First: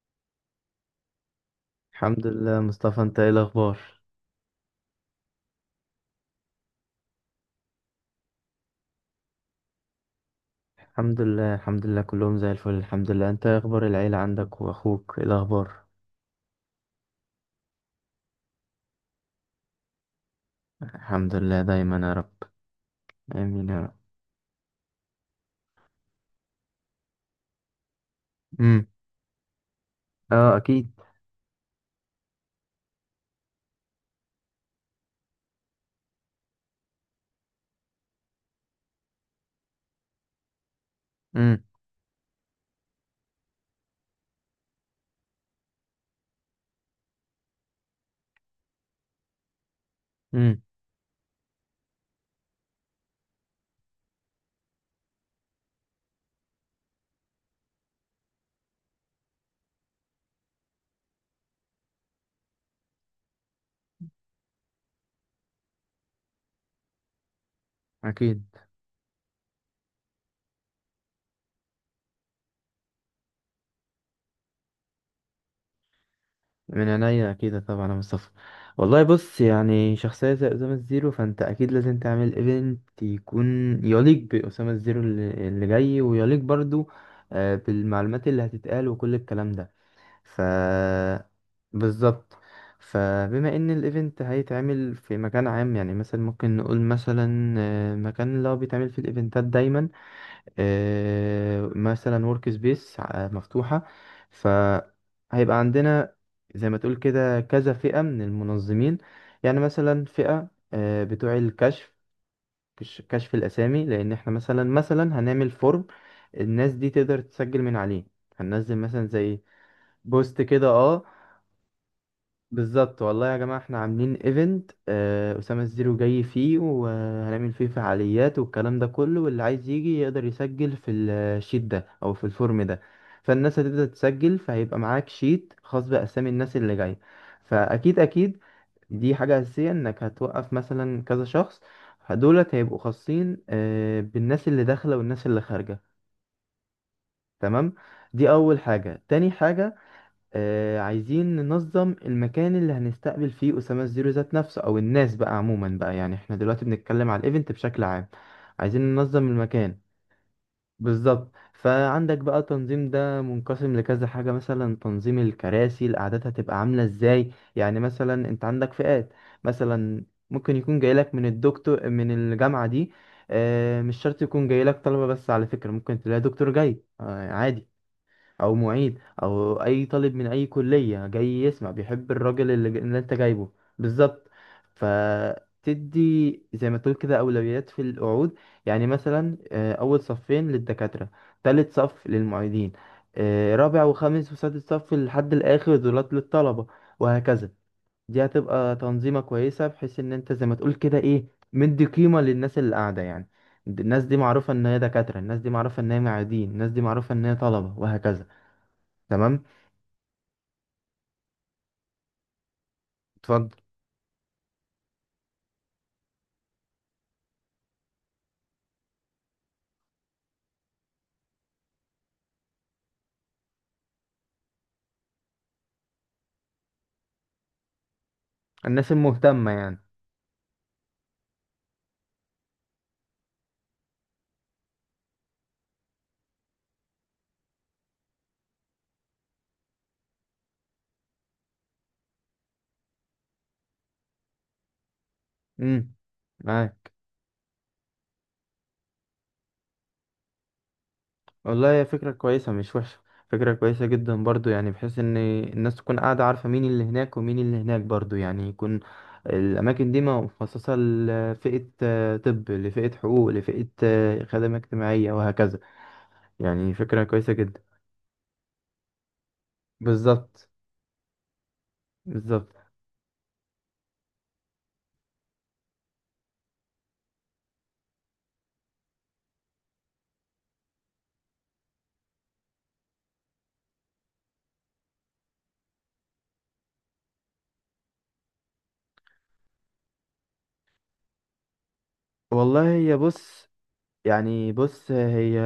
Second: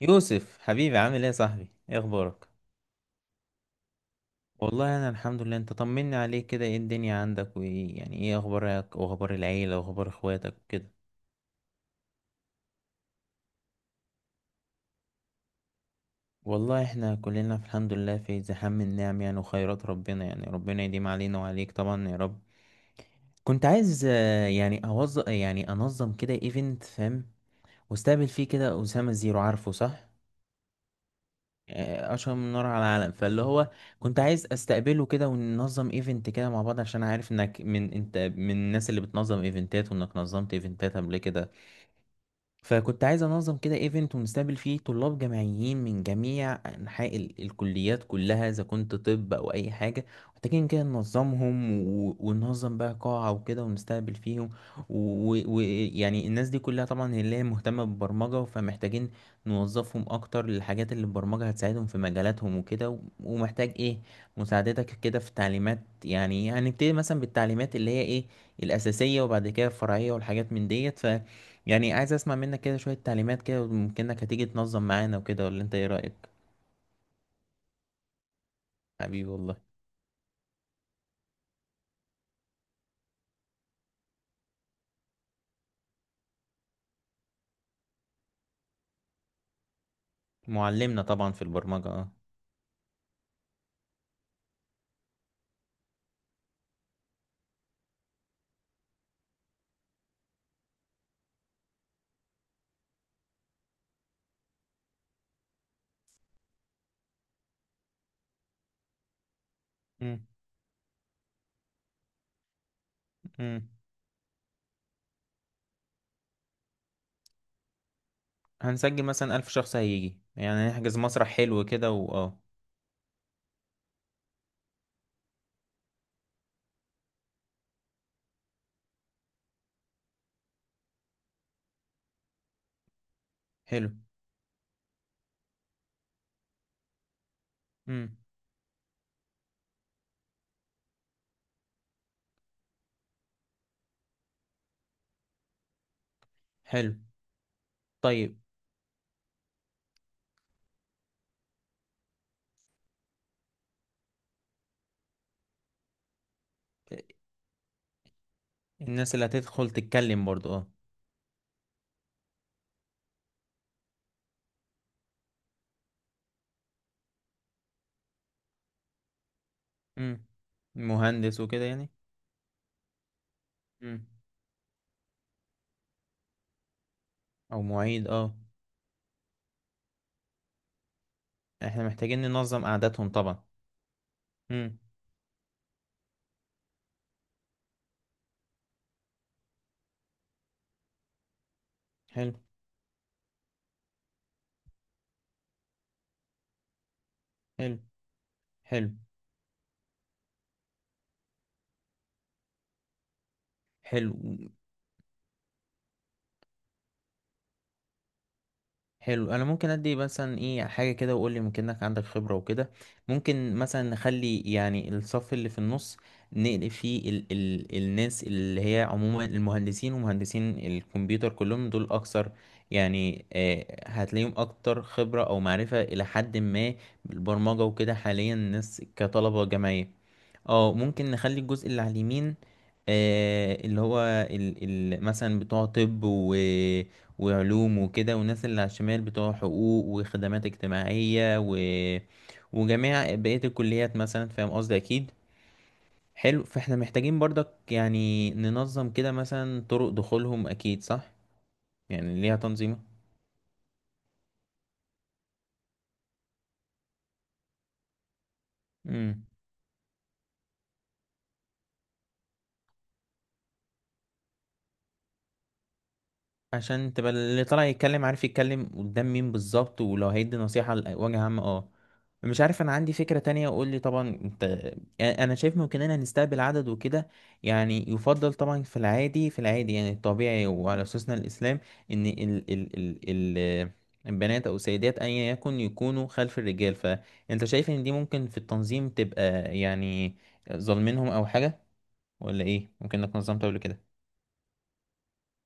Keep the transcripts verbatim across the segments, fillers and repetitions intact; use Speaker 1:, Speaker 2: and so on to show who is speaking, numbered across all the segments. Speaker 1: يوسف حبيبي، عامل ايه يا صاحبي؟ ايه
Speaker 2: الحمد
Speaker 1: اخبارك؟
Speaker 2: لله مصطفى، انت ايه الاخبار؟
Speaker 1: والله انا الحمد لله. انت طمني عليك كده، ايه الدنيا عندك؟ وايه يعني ايه اخبارك واخبار العيله واخبار اخواتك وكده؟
Speaker 2: الحمد لله الحمد لله كلهم زي الفل الحمد لله. انت ايه اخبار العيلة عندك، واخوك ايه الاخبار؟
Speaker 1: والله احنا كلنا في الحمد لله، في زحام النعم يعني وخيرات ربنا يعني ربنا يديم
Speaker 2: الحمد
Speaker 1: علينا
Speaker 2: لله
Speaker 1: وعليك
Speaker 2: دايما
Speaker 1: طبعا
Speaker 2: يا
Speaker 1: يا
Speaker 2: رب.
Speaker 1: رب. كنت
Speaker 2: امين يا رب.
Speaker 1: عايز آه، يعني اوظف يعني انظم كده ايفنت، فاهم؟ واستقبل فيه كده
Speaker 2: امم
Speaker 1: اسامه زيرو، عارفه؟ صح،
Speaker 2: اه، اكيد.
Speaker 1: آه، اشهر من نار على العالم، فاللي هو كنت عايز استقبله كده وننظم ايفنت كده مع بعض، عشان عارف انك من انت من الناس اللي بتنظم ايفنتات، وانك نظمت ايفنتات قبل كده.
Speaker 2: امم
Speaker 1: فكنت عايز انظم كده ايفنت ونستقبل فيه طلاب جامعيين من جميع انحاء ال- الكليات كلها، اذا كنت طب او اي حاجه.
Speaker 2: امم
Speaker 1: محتاجين كده ننظمهم و- وننظم بقى قاعه وكده ونستقبل فيهم. ويعني الناس دي كلها طبعا هي اللي هي مهتمه بالبرمجه، فمحتاجين نوظفهم اكتر للحاجات اللي البرمجه هتساعدهم في مجالاتهم وكده و- ومحتاج ايه مساعدتك كده في تعليمات. يعني هنبتدي مثلا بالتعليمات اللي هي ايه
Speaker 2: اكيد،
Speaker 1: الاساسيه، وبعد كده الفرعيه والحاجات من ديت. يعني عايز اسمع منك كده شوية تعليمات كده، وممكنك هتيجي تنظم معانا وكده، ولا انت ايه رأيك؟
Speaker 2: من عينيا، اكيد طبعا يا مصطفى. والله
Speaker 1: حبيبي
Speaker 2: بص،
Speaker 1: والله.
Speaker 2: يعني شخصية زي أسامة الزيرو فأنت أكيد لازم تعمل ايفنت يكون يليق بأسامة الزيرو اللي اللي جاي، ويليق برضو آه، بالمعلومات اللي هتتقال وكل الكلام ده. ف
Speaker 1: معلمنا طبعا في البرمجة اه.
Speaker 2: بالظبط. فبما ان الايفنت هيتعمل في مكان عام، يعني مثلا ممكن نقول مثلا آه، مكان اللي هو بيتعمل في الايفنتات دايما، آه، مثلا ورك سبيس مفتوحة. فهيبقى عندنا زي ما تقول كده كذا فئة من المنظمين، يعني مثلا
Speaker 1: مم.
Speaker 2: فئة آه، بتوع الكشف. كش- كشف
Speaker 1: مم.
Speaker 2: الأسامي، لأن احنا مثلا مثلا هنعمل فورم الناس دي تقدر تسجل من عليه. هننزل
Speaker 1: هنسجل
Speaker 2: مثلا
Speaker 1: مثلا
Speaker 2: زي
Speaker 1: ألف شخص هيجي،
Speaker 2: بوست كده،
Speaker 1: يعني نحجز
Speaker 2: اه
Speaker 1: مسرح حلو كده واه.
Speaker 2: بالظبط. والله يا جماعة احنا عاملين ايفنت آه أسامة الزيرو جاي فيه، وهنعمل فيه فعاليات والكلام ده كله، واللي عايز يجي يقدر يسجل في الشيت ده أو في الفورم ده. فالناس هتبدأ
Speaker 1: حلو.
Speaker 2: تسجل، فهيبقى معاك شيت خاص بأسامي الناس اللي جاية. فأكيد
Speaker 1: مم.
Speaker 2: أكيد دي حاجة أساسية، إنك هتوقف مثلا كذا شخص دولت هيبقوا خاصين آه، بالناس اللي داخلة والناس اللي خارجة.
Speaker 1: حلو.
Speaker 2: تمام. دي
Speaker 1: طيب.
Speaker 2: أول حاجة. تاني حاجة آه عايزين ننظم المكان اللي هنستقبل فيه أسامة الزيرو ذات نفسه، أو الناس بقى عموما بقى، يعني احنا دلوقتي بنتكلم على الإيفنت بشكل عام. عايزين
Speaker 1: الناس اللي
Speaker 2: ننظم
Speaker 1: هتدخل
Speaker 2: المكان.
Speaker 1: تتكلم برضو اه.
Speaker 2: بالظبط. فعندك بقى تنظيم ده منقسم لكذا حاجة، مثلا تنظيم الكراسي الأعداد هتبقى عاملة ازاي، يعني مثلا انت عندك فئات. مثلا
Speaker 1: مم.
Speaker 2: ممكن يكون جايلك من
Speaker 1: مهندس وكده
Speaker 2: الدكتور
Speaker 1: يعني.
Speaker 2: من الجامعة دي. آه مش
Speaker 1: مم.
Speaker 2: شرط يكون جايلك طلبة بس، على فكرة ممكن تلاقي دكتور جاي آه
Speaker 1: او
Speaker 2: عادي،
Speaker 1: معيد اه.
Speaker 2: او معيد، او اي طالب من اي كلية جاي يسمع
Speaker 1: احنا
Speaker 2: بيحب
Speaker 1: محتاجين
Speaker 2: الراجل
Speaker 1: ننظم
Speaker 2: اللي، ج- اللي
Speaker 1: قعداتهم
Speaker 2: انت
Speaker 1: طبعا.
Speaker 2: جايبه. بالظبط.
Speaker 1: مم.
Speaker 2: فتدي زي ما تقول كده اولويات في القعود، يعني مثلا آه، اول صفين للدكاترة، تالت صف
Speaker 1: حلو.
Speaker 2: للمعيدين، آه، رابع وخامس وسادس صف لحد الاخر دولات للطلبة، وهكذا.
Speaker 1: حلو.
Speaker 2: دي هتبقى
Speaker 1: حلو.
Speaker 2: تنظيمة كويسة، بحيث ان انت زي ما تقول كده ايه مدي قيمة للناس اللي قاعدة يعني. الناس
Speaker 1: حلو.
Speaker 2: دي معروفة ان هي دكاترة، الناس دي معروفة ان هي معيدين، الناس دي معروفة ان هي طلبة، وهكذا.
Speaker 1: حلو،
Speaker 2: تمام.
Speaker 1: انا ممكن ادي مثلا ايه حاجه كده وقول لي، ممكن انك عندك خبره وكده.
Speaker 2: اتفضل.
Speaker 1: ممكن مثلا نخلي يعني الصف اللي في النص نقل فيه ال ال الناس اللي هي عموما المهندسين ومهندسين الكمبيوتر، كلهم دول اكثر يعني آه هتلاقيهم اكتر خبره او معرفه الى حد ما بالبرمجه وكده حاليا، الناس
Speaker 2: الناس
Speaker 1: كطلبه
Speaker 2: المهتمة يعني.
Speaker 1: جامعيه. اه ممكن نخلي الجزء اللي على اليمين آه اللي هو ال ال مثلا بتوع طب وعلوم وكده، والناس اللي على الشمال بتوع حقوق وخدمات اجتماعية و... وجميع بقية الكليات مثلا، فاهم قصدي أكيد.
Speaker 2: امم
Speaker 1: حلو، فاحنا
Speaker 2: معاك.
Speaker 1: محتاجين برضك يعني ننظم كده مثلا طرق دخولهم، أكيد صح.
Speaker 2: والله هي فكرة
Speaker 1: يعني ليها
Speaker 2: كويسة مش
Speaker 1: تنظيمة
Speaker 2: وحشة. فكرة كويسة جدا برضو، يعني بحيث ان الناس تكون قاعدة عارفة مين اللي هناك ومين اللي هناك برضو، يعني يكون الأماكن دي مخصصة لفئة آه، طب، لفئة حقوق، لفئة آه، خدمة اجتماعية، وهكذا. يعني
Speaker 1: عشان
Speaker 2: فكرة
Speaker 1: تبقى
Speaker 2: كويسة
Speaker 1: اللي
Speaker 2: جدا.
Speaker 1: طالع يتكلم عارف يتكلم قدام مين بالظبط، ولو هيدي
Speaker 2: بالظبط.
Speaker 1: نصيحة لوجه عام اه. مش
Speaker 2: بالظبط.
Speaker 1: عارف، انا عندي فكرة تانية، اقول لي طبعا انت. انا شايف ممكننا نستقبل عدد وكده، يعني يفضل طبعا في العادي في العادي يعني الطبيعي، وعلى اساسنا الاسلام، ان ال ال ال ال البنات او السيدات ايا يكن يكونوا خلف الرجال. فانت شايف ان دي ممكن في التنظيم تبقى يعني ظالمينهم او حاجة، ولا ايه،
Speaker 2: والله هي
Speaker 1: ممكن انك نظمت
Speaker 2: بص،
Speaker 1: قبل كده.
Speaker 2: يعني بص هي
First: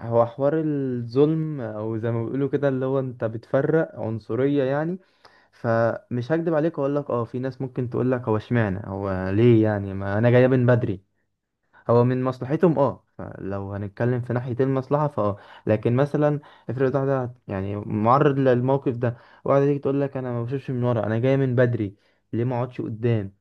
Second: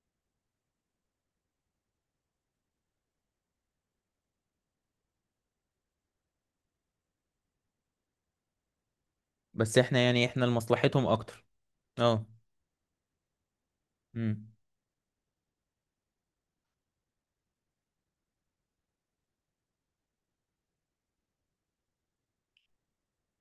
Speaker 2: هو حوار الظلم او زي ما بيقولوا كده اللي هو انت بتفرق عنصرية يعني. فمش هكدب عليك واقول لك اه في ناس ممكن تقول لك هو اشمعنى هو ليه
Speaker 1: بس
Speaker 2: يعني،
Speaker 1: احنا
Speaker 2: ما
Speaker 1: يعني
Speaker 2: انا
Speaker 1: احنا
Speaker 2: جايه من بدري.
Speaker 1: لمصلحتهم اكتر.
Speaker 2: هو من
Speaker 1: اه.
Speaker 2: مصلحتهم، اه فلو هنتكلم في
Speaker 1: امم.
Speaker 2: ناحية المصلحة فاه. لكن مثلا افرض واحدة يعني معرض للموقف ده، واحدة تيجي تقول لك انا ما بشوفش من ورا، انا جايه من بدري، ليه ما اقعدش قدام؟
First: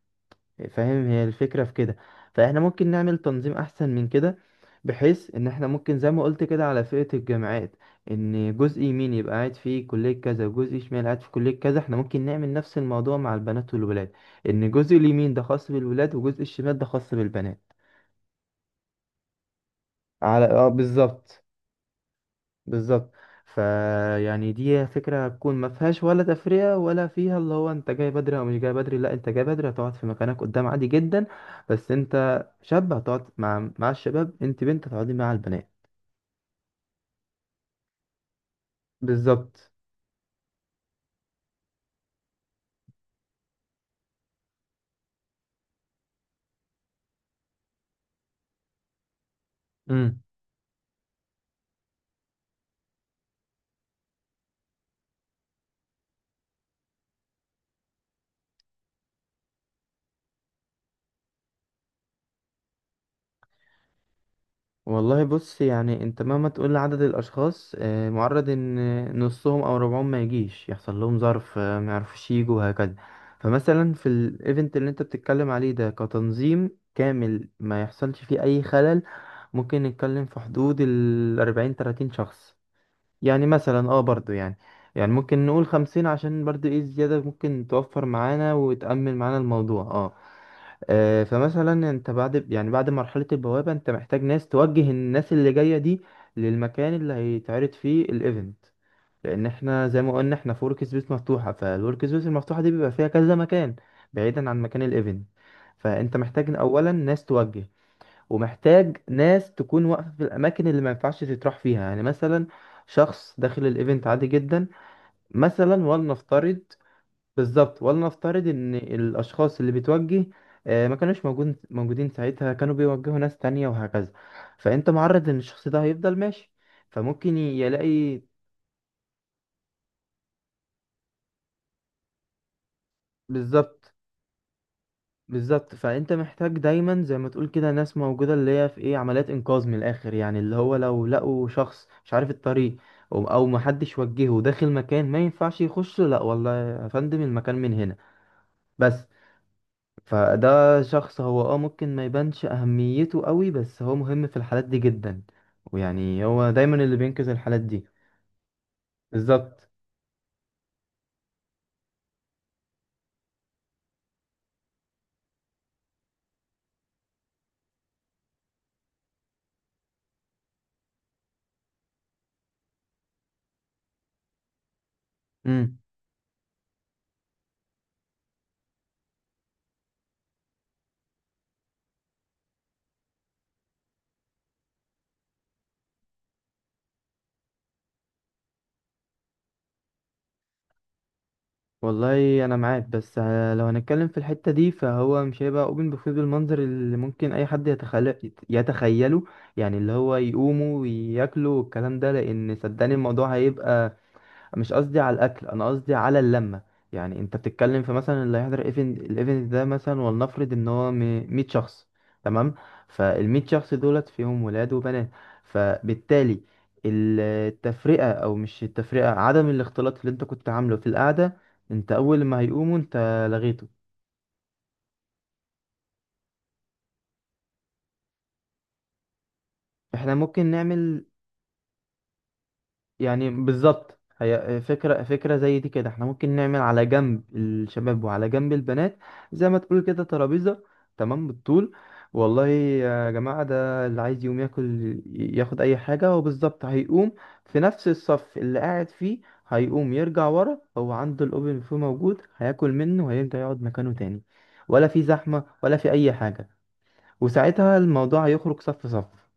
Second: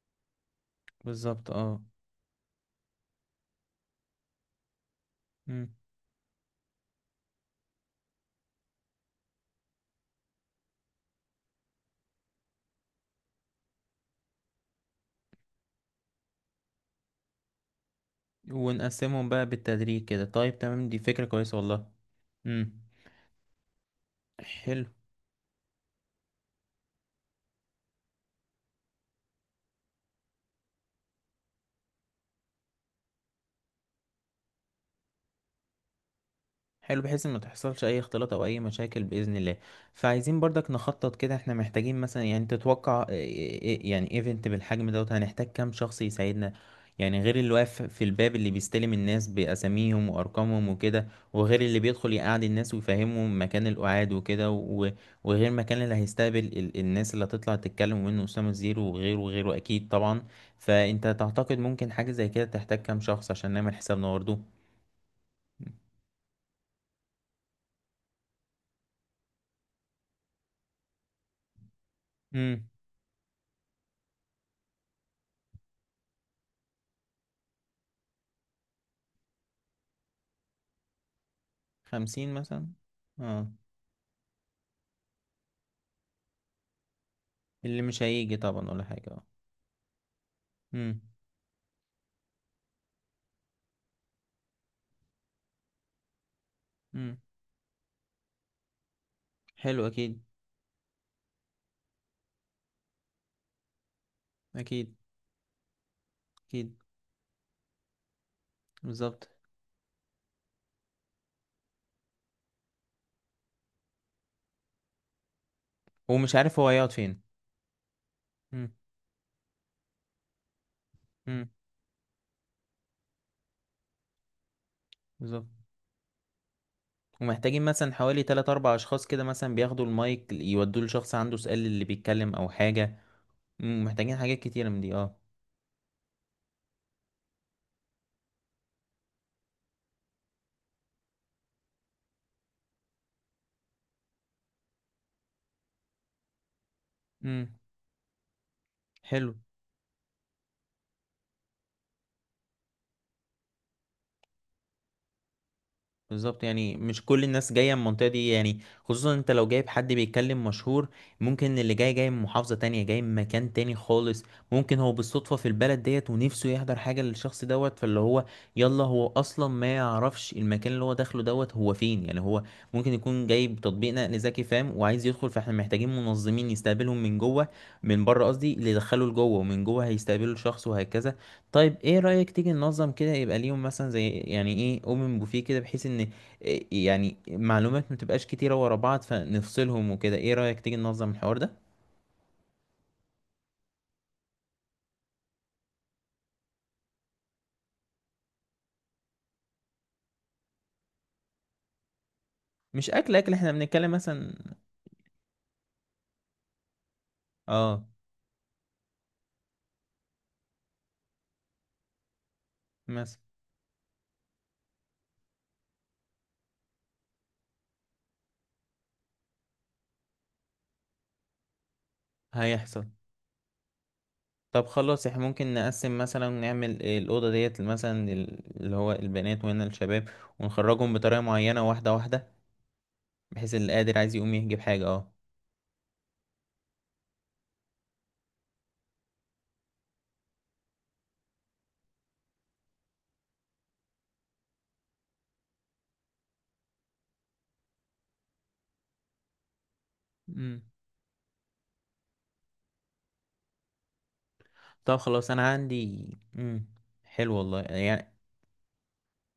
Speaker 2: فاهم هي
Speaker 1: بالظبط
Speaker 2: الفكرة في
Speaker 1: اه.
Speaker 2: كده. فاحنا ممكن نعمل تنظيم احسن من كده، بحيث ان احنا
Speaker 1: امم.
Speaker 2: ممكن زي ما قلت كده على فئة الجامعات، ان جزء يمين يبقى قاعد فيه كلية كذا وجزء شمال قاعد في كلية كذا، احنا ممكن نعمل نفس الموضوع مع البنات والولاد. ان جزء اليمين ده خاص بالولاد وجزء الشمال ده خاص بالبنات.
Speaker 1: ونقسمهم بقى بالتدريج كده،
Speaker 2: على
Speaker 1: طيب
Speaker 2: اه
Speaker 1: تمام، دي فكرة
Speaker 2: بالظبط.
Speaker 1: كويسة والله. امم.
Speaker 2: بالظبط. فيعني
Speaker 1: حلو.
Speaker 2: دي فكرة هتكون ما فيهاش ولا تفرقة ولا فيها اللي هو انت جاي بدري او مش جاي بدري، لا انت جاي بدري هتقعد في مكانك قدام عادي جدا. بس انت شاب هتقعد مع مع الشباب، انت بنت هتقعدي مع البنات.
Speaker 1: حلو، بحيث ان ما تحصلش اي اختلاط او اي مشاكل باذن الله.
Speaker 2: بالظبط.
Speaker 1: فعايزين برضك نخطط كده، احنا محتاجين مثلا يعني تتوقع إيه- إيه- إيه، يعني ايفنت بالحجم دوت هنحتاج كام شخص يساعدنا؟ يعني غير اللي واقف في الباب اللي بيستلم الناس باساميهم
Speaker 2: امم
Speaker 1: وارقامهم وكده، وغير اللي بيدخل يقعد الناس ويفهمهم مكان القعاد وكده و- وغير مكان اللي هيستقبل ال- الناس اللي هتطلع تتكلم منه اسامه الزيرو وغيره وغيره اكيد طبعا. فانت تعتقد ممكن حاجه زي كده تحتاج كام شخص عشان نعمل حسابنا؟
Speaker 2: والله بص،
Speaker 1: برضه.
Speaker 2: يعني انت مهما تقول لعدد الاشخاص آه، معرض ان نصهم او ربعهم ما يجيش، يحصل لهم ظرف آه، ما يعرفوش يجوا، وهكذا. فمثلا في الايفنت اللي انت بتتكلم عليه ده كتنظيم كامل ما يحصلش فيه اي خلل، ممكن نتكلم في حدود ال أربعين تلاتين
Speaker 1: خمسين
Speaker 2: شخص.
Speaker 1: مثلا.
Speaker 2: يعني
Speaker 1: اه.
Speaker 2: مثلا اه برضو يعني يعني ممكن نقول خمسين عشان برضو ايه زيادة ممكن
Speaker 1: اللي مش
Speaker 2: توفر
Speaker 1: هيجي
Speaker 2: معانا
Speaker 1: طبعا ولا حاجة
Speaker 2: وتأمن
Speaker 1: اه.
Speaker 2: معانا الموضوع اه.
Speaker 1: امم.
Speaker 2: آه، فمثلا انت بعد يعني بعد مرحلة البوابة انت محتاج ناس توجه الناس اللي جاية دي للمكان اللي
Speaker 1: امم.
Speaker 2: هيتعرض فيه الايفنت، لان احنا
Speaker 1: حلو.
Speaker 2: زي ما
Speaker 1: اكيد.
Speaker 2: قلنا احنا في ورك سبيس مفتوحة، فالورك سبيس المفتوحة دي بيبقى فيها كذا مكان بعيدا عن مكان
Speaker 1: اكيد.
Speaker 2: الايفنت. فانت محتاج
Speaker 1: اكيد.
Speaker 2: اولا ناس توجه، ومحتاج
Speaker 1: بالظبط.
Speaker 2: ناس تكون واقفة في الاماكن اللي ما ينفعش تتراح فيها، يعني مثلا شخص داخل الايفنت عادي جدا مثلا،
Speaker 1: ومش
Speaker 2: ولنفترض.
Speaker 1: عارف هو هيقعد فين.
Speaker 2: بالظبط. ولنفترض
Speaker 1: امم.
Speaker 2: ان الاشخاص اللي بتوجه آه، ما كانوش
Speaker 1: امم.
Speaker 2: موجود موجودين ساعتها، كانوا بيوجهوا ناس تانية وهكذا. فانت معرض ان
Speaker 1: بالظبط.
Speaker 2: الشخص ده هيفضل ماشي، فممكن ي-
Speaker 1: ومحتاجين مثلا
Speaker 2: يلاقي.
Speaker 1: حوالي تلات أربع أشخاص كده مثلا بياخدوا المايك يودوه لشخص عنده سؤال اللي بيتكلم أو حاجة. مم.
Speaker 2: بالظبط.
Speaker 1: محتاجين حاجات كتيرة من دي اه.
Speaker 2: بالظبط. فانت محتاج دايما زي ما تقول كده ناس موجودة اللي هي في ايه عمليات انقاذ من الاخر، يعني اللي هو لو لقوا شخص مش عارف الطريق او أو محدش وجهه داخل مكان ما ينفعش يخش، لا والله يا فندم المكان
Speaker 1: امم.
Speaker 2: من هنا بس.
Speaker 1: حلو.
Speaker 2: فده شخص هو اه ممكن ما يبانش اهميته قوي بس هو مهم في الحالات دي جدا، ويعني
Speaker 1: بالظبط،
Speaker 2: هو
Speaker 1: يعني
Speaker 2: دايما اللي
Speaker 1: مش كل
Speaker 2: بينقذ
Speaker 1: الناس
Speaker 2: الحالات
Speaker 1: جاية من
Speaker 2: دي.
Speaker 1: المنطقة دي يعني، خصوصا انت لو
Speaker 2: بالظبط.
Speaker 1: جايب حد بيتكلم مشهور. ممكن اللي جاي جاي من محافظة تانية جاي من مكان تاني خالص. ممكن هو بالصدفة في البلد ديت ونفسه يحضر حاجة للشخص دوت، فاللي هو يلا هو أصلا ما يعرفش المكان اللي هو داخله دوت هو فين يعني، هو ممكن يكون جايب تطبيق نقل ذكي فاهم وعايز يدخل، فاحنا
Speaker 2: امم
Speaker 1: محتاجين منظمين يستقبلهم من جوه، من بره قصدي، اللي يدخله لجوه ومن جوه هيستقبلوا الشخص وهكذا. طيب ايه رأيك تيجي ننظم كده يبقى ليهم مثلا زي يعني ايه اوبن بوفيه كده، بحيث ان إيه يعني معلومات ما تبقاش كتيرة ورا بعض فنفصلهم وكده، ايه رأيك تيجي ننظم الحوار ده؟
Speaker 2: والله انا معاك بس، آه، لو هنتكلم في الحتة دي فهو مش هيبقى اوبن بوفيه بالمنظر اللي ممكن اي حد يتخيل يتخيله، يعني اللي هو يقوموا وياكلوا والكلام ده لان
Speaker 1: مش
Speaker 2: صدقني
Speaker 1: اكل
Speaker 2: الموضوع
Speaker 1: اكل احنا بنتكلم
Speaker 2: هيبقى.
Speaker 1: مثلا
Speaker 2: مش قصدي على الاكل، انا قصدي على اللمه. يعني انت بتتكلم
Speaker 1: اه
Speaker 2: في مثلا اللي هيحضر ايفنت الايفنت ده مثلا ولنفرض ان هو م- مية شخص. تمام.
Speaker 1: مثلا.
Speaker 2: فال100 شخص دولت فيهم ولاد وبنات، فبالتالي التفرقه او مش التفرقه عدم الاختلاط اللي انت كنت عامله في القعده انت اول ما هيقوموا
Speaker 1: هيحصل.
Speaker 2: انت لغيته.
Speaker 1: طب خلاص احنا ممكن نقسم مثلا نعمل الأوضة ديت مثلا ال- اللي هو البنات وهنا الشباب،
Speaker 2: احنا ممكن
Speaker 1: ونخرجهم
Speaker 2: نعمل.
Speaker 1: بطريقة معينة واحدة واحدة،
Speaker 2: يعني
Speaker 1: بحيث اللي قادر
Speaker 2: بالظبط
Speaker 1: عايز يقوم يجيب
Speaker 2: هي
Speaker 1: حاجة
Speaker 2: فكرة
Speaker 1: اه.
Speaker 2: فكرة زي دي كده، احنا ممكن نعمل على جنب الشباب وعلى جنب البنات زي ما تقول كده ترابيزة. تمام بالطول. والله يا جماعة ده اللي عايز يقوم ياكل ياخد أي حاجة، وبالظبط هيقوم في نفس الصف اللي قاعد فيه، هيقوم يرجع ورا
Speaker 1: مم.
Speaker 2: هو عنده الأوبن فيه موجود، هياكل منه وهيرجع يقعد مكانه تاني. ولا
Speaker 1: طب
Speaker 2: في
Speaker 1: خلاص
Speaker 2: زحمة
Speaker 1: انا
Speaker 2: ولا في
Speaker 1: عندي.
Speaker 2: أي حاجة.
Speaker 1: مم. حلو والله
Speaker 2: وساعتها
Speaker 1: يعني،
Speaker 2: الموضوع هيخرج صف صف.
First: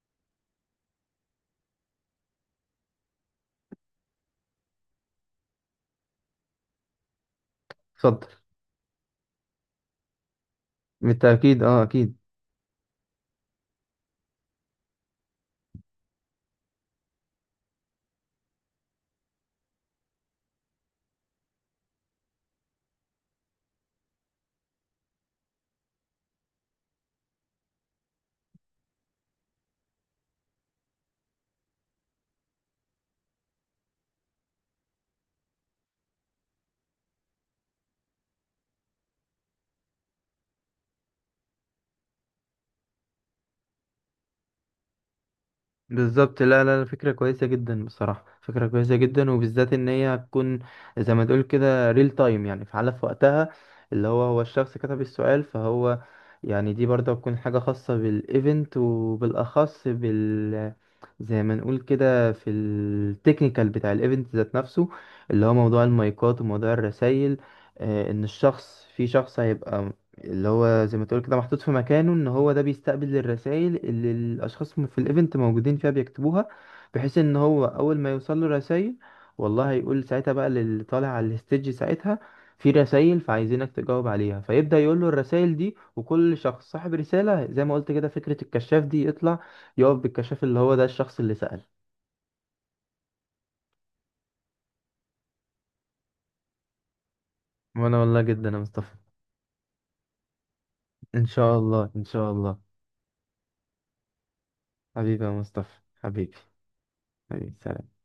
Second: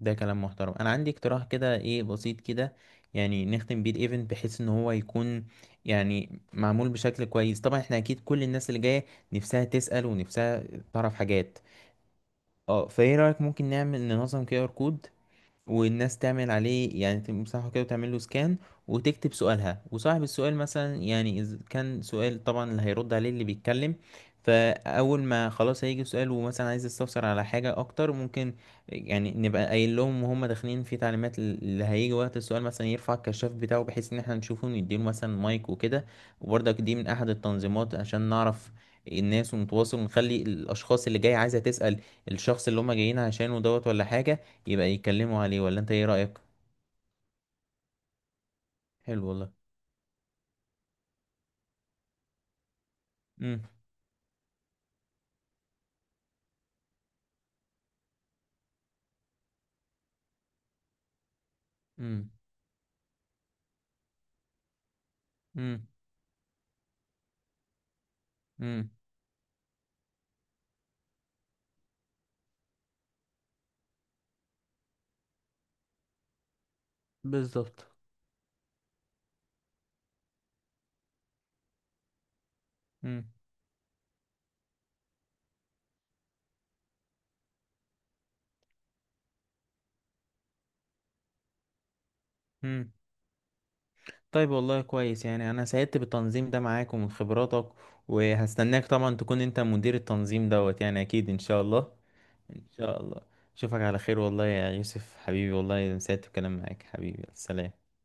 Speaker 1: ده كلام محترم. انا عندي اقتراح كده ايه بسيط كده، يعني نختم بيه الايفنت بحيث ان هو يكون يعني معمول بشكل كويس. طبعا احنا اكيد
Speaker 2: اتفضل.
Speaker 1: كل الناس اللي جايه نفسها تسأل ونفسها تعرف حاجات
Speaker 2: بالتأكيد اه أكيد.
Speaker 1: اه. فايه رأيك ممكن نعمل ننظم كي ار كود، والناس تعمل عليه يعني تمسحه كده وتعمل له سكان، وتكتب سؤالها، وصاحب السؤال مثلا يعني إذا كان سؤال طبعا اللي هيرد عليه اللي بيتكلم. فأول ما خلاص هيجي سؤال ومثلا عايز يستفسر على حاجة أكتر ممكن، يعني نبقى قايل لهم وهم داخلين في تعليمات اللي هيجي وقت السؤال مثلا يرفع الكشاف بتاعه بحيث إن احنا نشوفه ونديله مثلا مايك وكده. وبرضك دي من أحد التنظيمات، عشان نعرف الناس ونتواصل ونخلي الأشخاص اللي جاية عايزة تسأل الشخص اللي هم جايين عشانه دوت ولا حاجة، يبقى يتكلموا عليه، ولا انت ايه رأيك؟
Speaker 2: بالظبط لا لا لا، فكرة كويسة جدا بصراحة، فكرة كويسة
Speaker 1: حلو
Speaker 2: جدا
Speaker 1: والله.
Speaker 2: وبالذات ان هي هتكون زي ما تقول كده ريل تايم يعني فعالة في وقتها،
Speaker 1: امم.
Speaker 2: اللي هو هو الشخص كتب السؤال فهو. يعني دي برضه هتكون حاجة خاصة بالايفنت وبالاخص بال زي ما نقول
Speaker 1: امم.
Speaker 2: كده في التكنيكال بتاع الايفنت ذات نفسه، اللي هو موضوع
Speaker 1: امم.
Speaker 2: المايكات وموضوع الرسايل. آه، ان الشخص
Speaker 1: امم.
Speaker 2: في شخص هيبقى اللي هو زي ما تقول كده محطوط في مكانه، ان هو ده بيستقبل الرسائل اللي الاشخاص م- في الايفنت موجودين فيها بيكتبوها، بحيث ان هو
Speaker 1: بالظبط.
Speaker 2: اول ما يوصل له رسائل والله هيقول ساعتها بقى للي طالع على الستيج، ساعتها في رسائل
Speaker 1: امم.
Speaker 2: فعايزينك تجاوب عليها، فيبدأ يقول له الرسائل دي، وكل شخص صاحب رسالة زي ما قلت كده فكرة الكشاف دي يطلع يقف بالكشاف اللي هو ده الشخص اللي سأل.
Speaker 1: امم. طيب والله كويس، يعني انا سعدت بالتنظيم ده معاك ومن خبراتك.
Speaker 2: وانا والله جدا يا
Speaker 1: وهستناك
Speaker 2: مصطفى.
Speaker 1: طبعا تكون انت مدير التنظيم دوت يعني
Speaker 2: ان
Speaker 1: اكيد ان
Speaker 2: شاء
Speaker 1: شاء
Speaker 2: الله
Speaker 1: الله.
Speaker 2: ان شاء الله.
Speaker 1: ان شاء الله. اشوفك على خير والله يا يوسف
Speaker 2: حبيبي يا
Speaker 1: حبيبي،
Speaker 2: مصطفى
Speaker 1: والله سعدت
Speaker 2: حبيبي.
Speaker 1: بالكلام معاك حبيبي،
Speaker 2: حبيبي،
Speaker 1: سلام.
Speaker 2: سلام.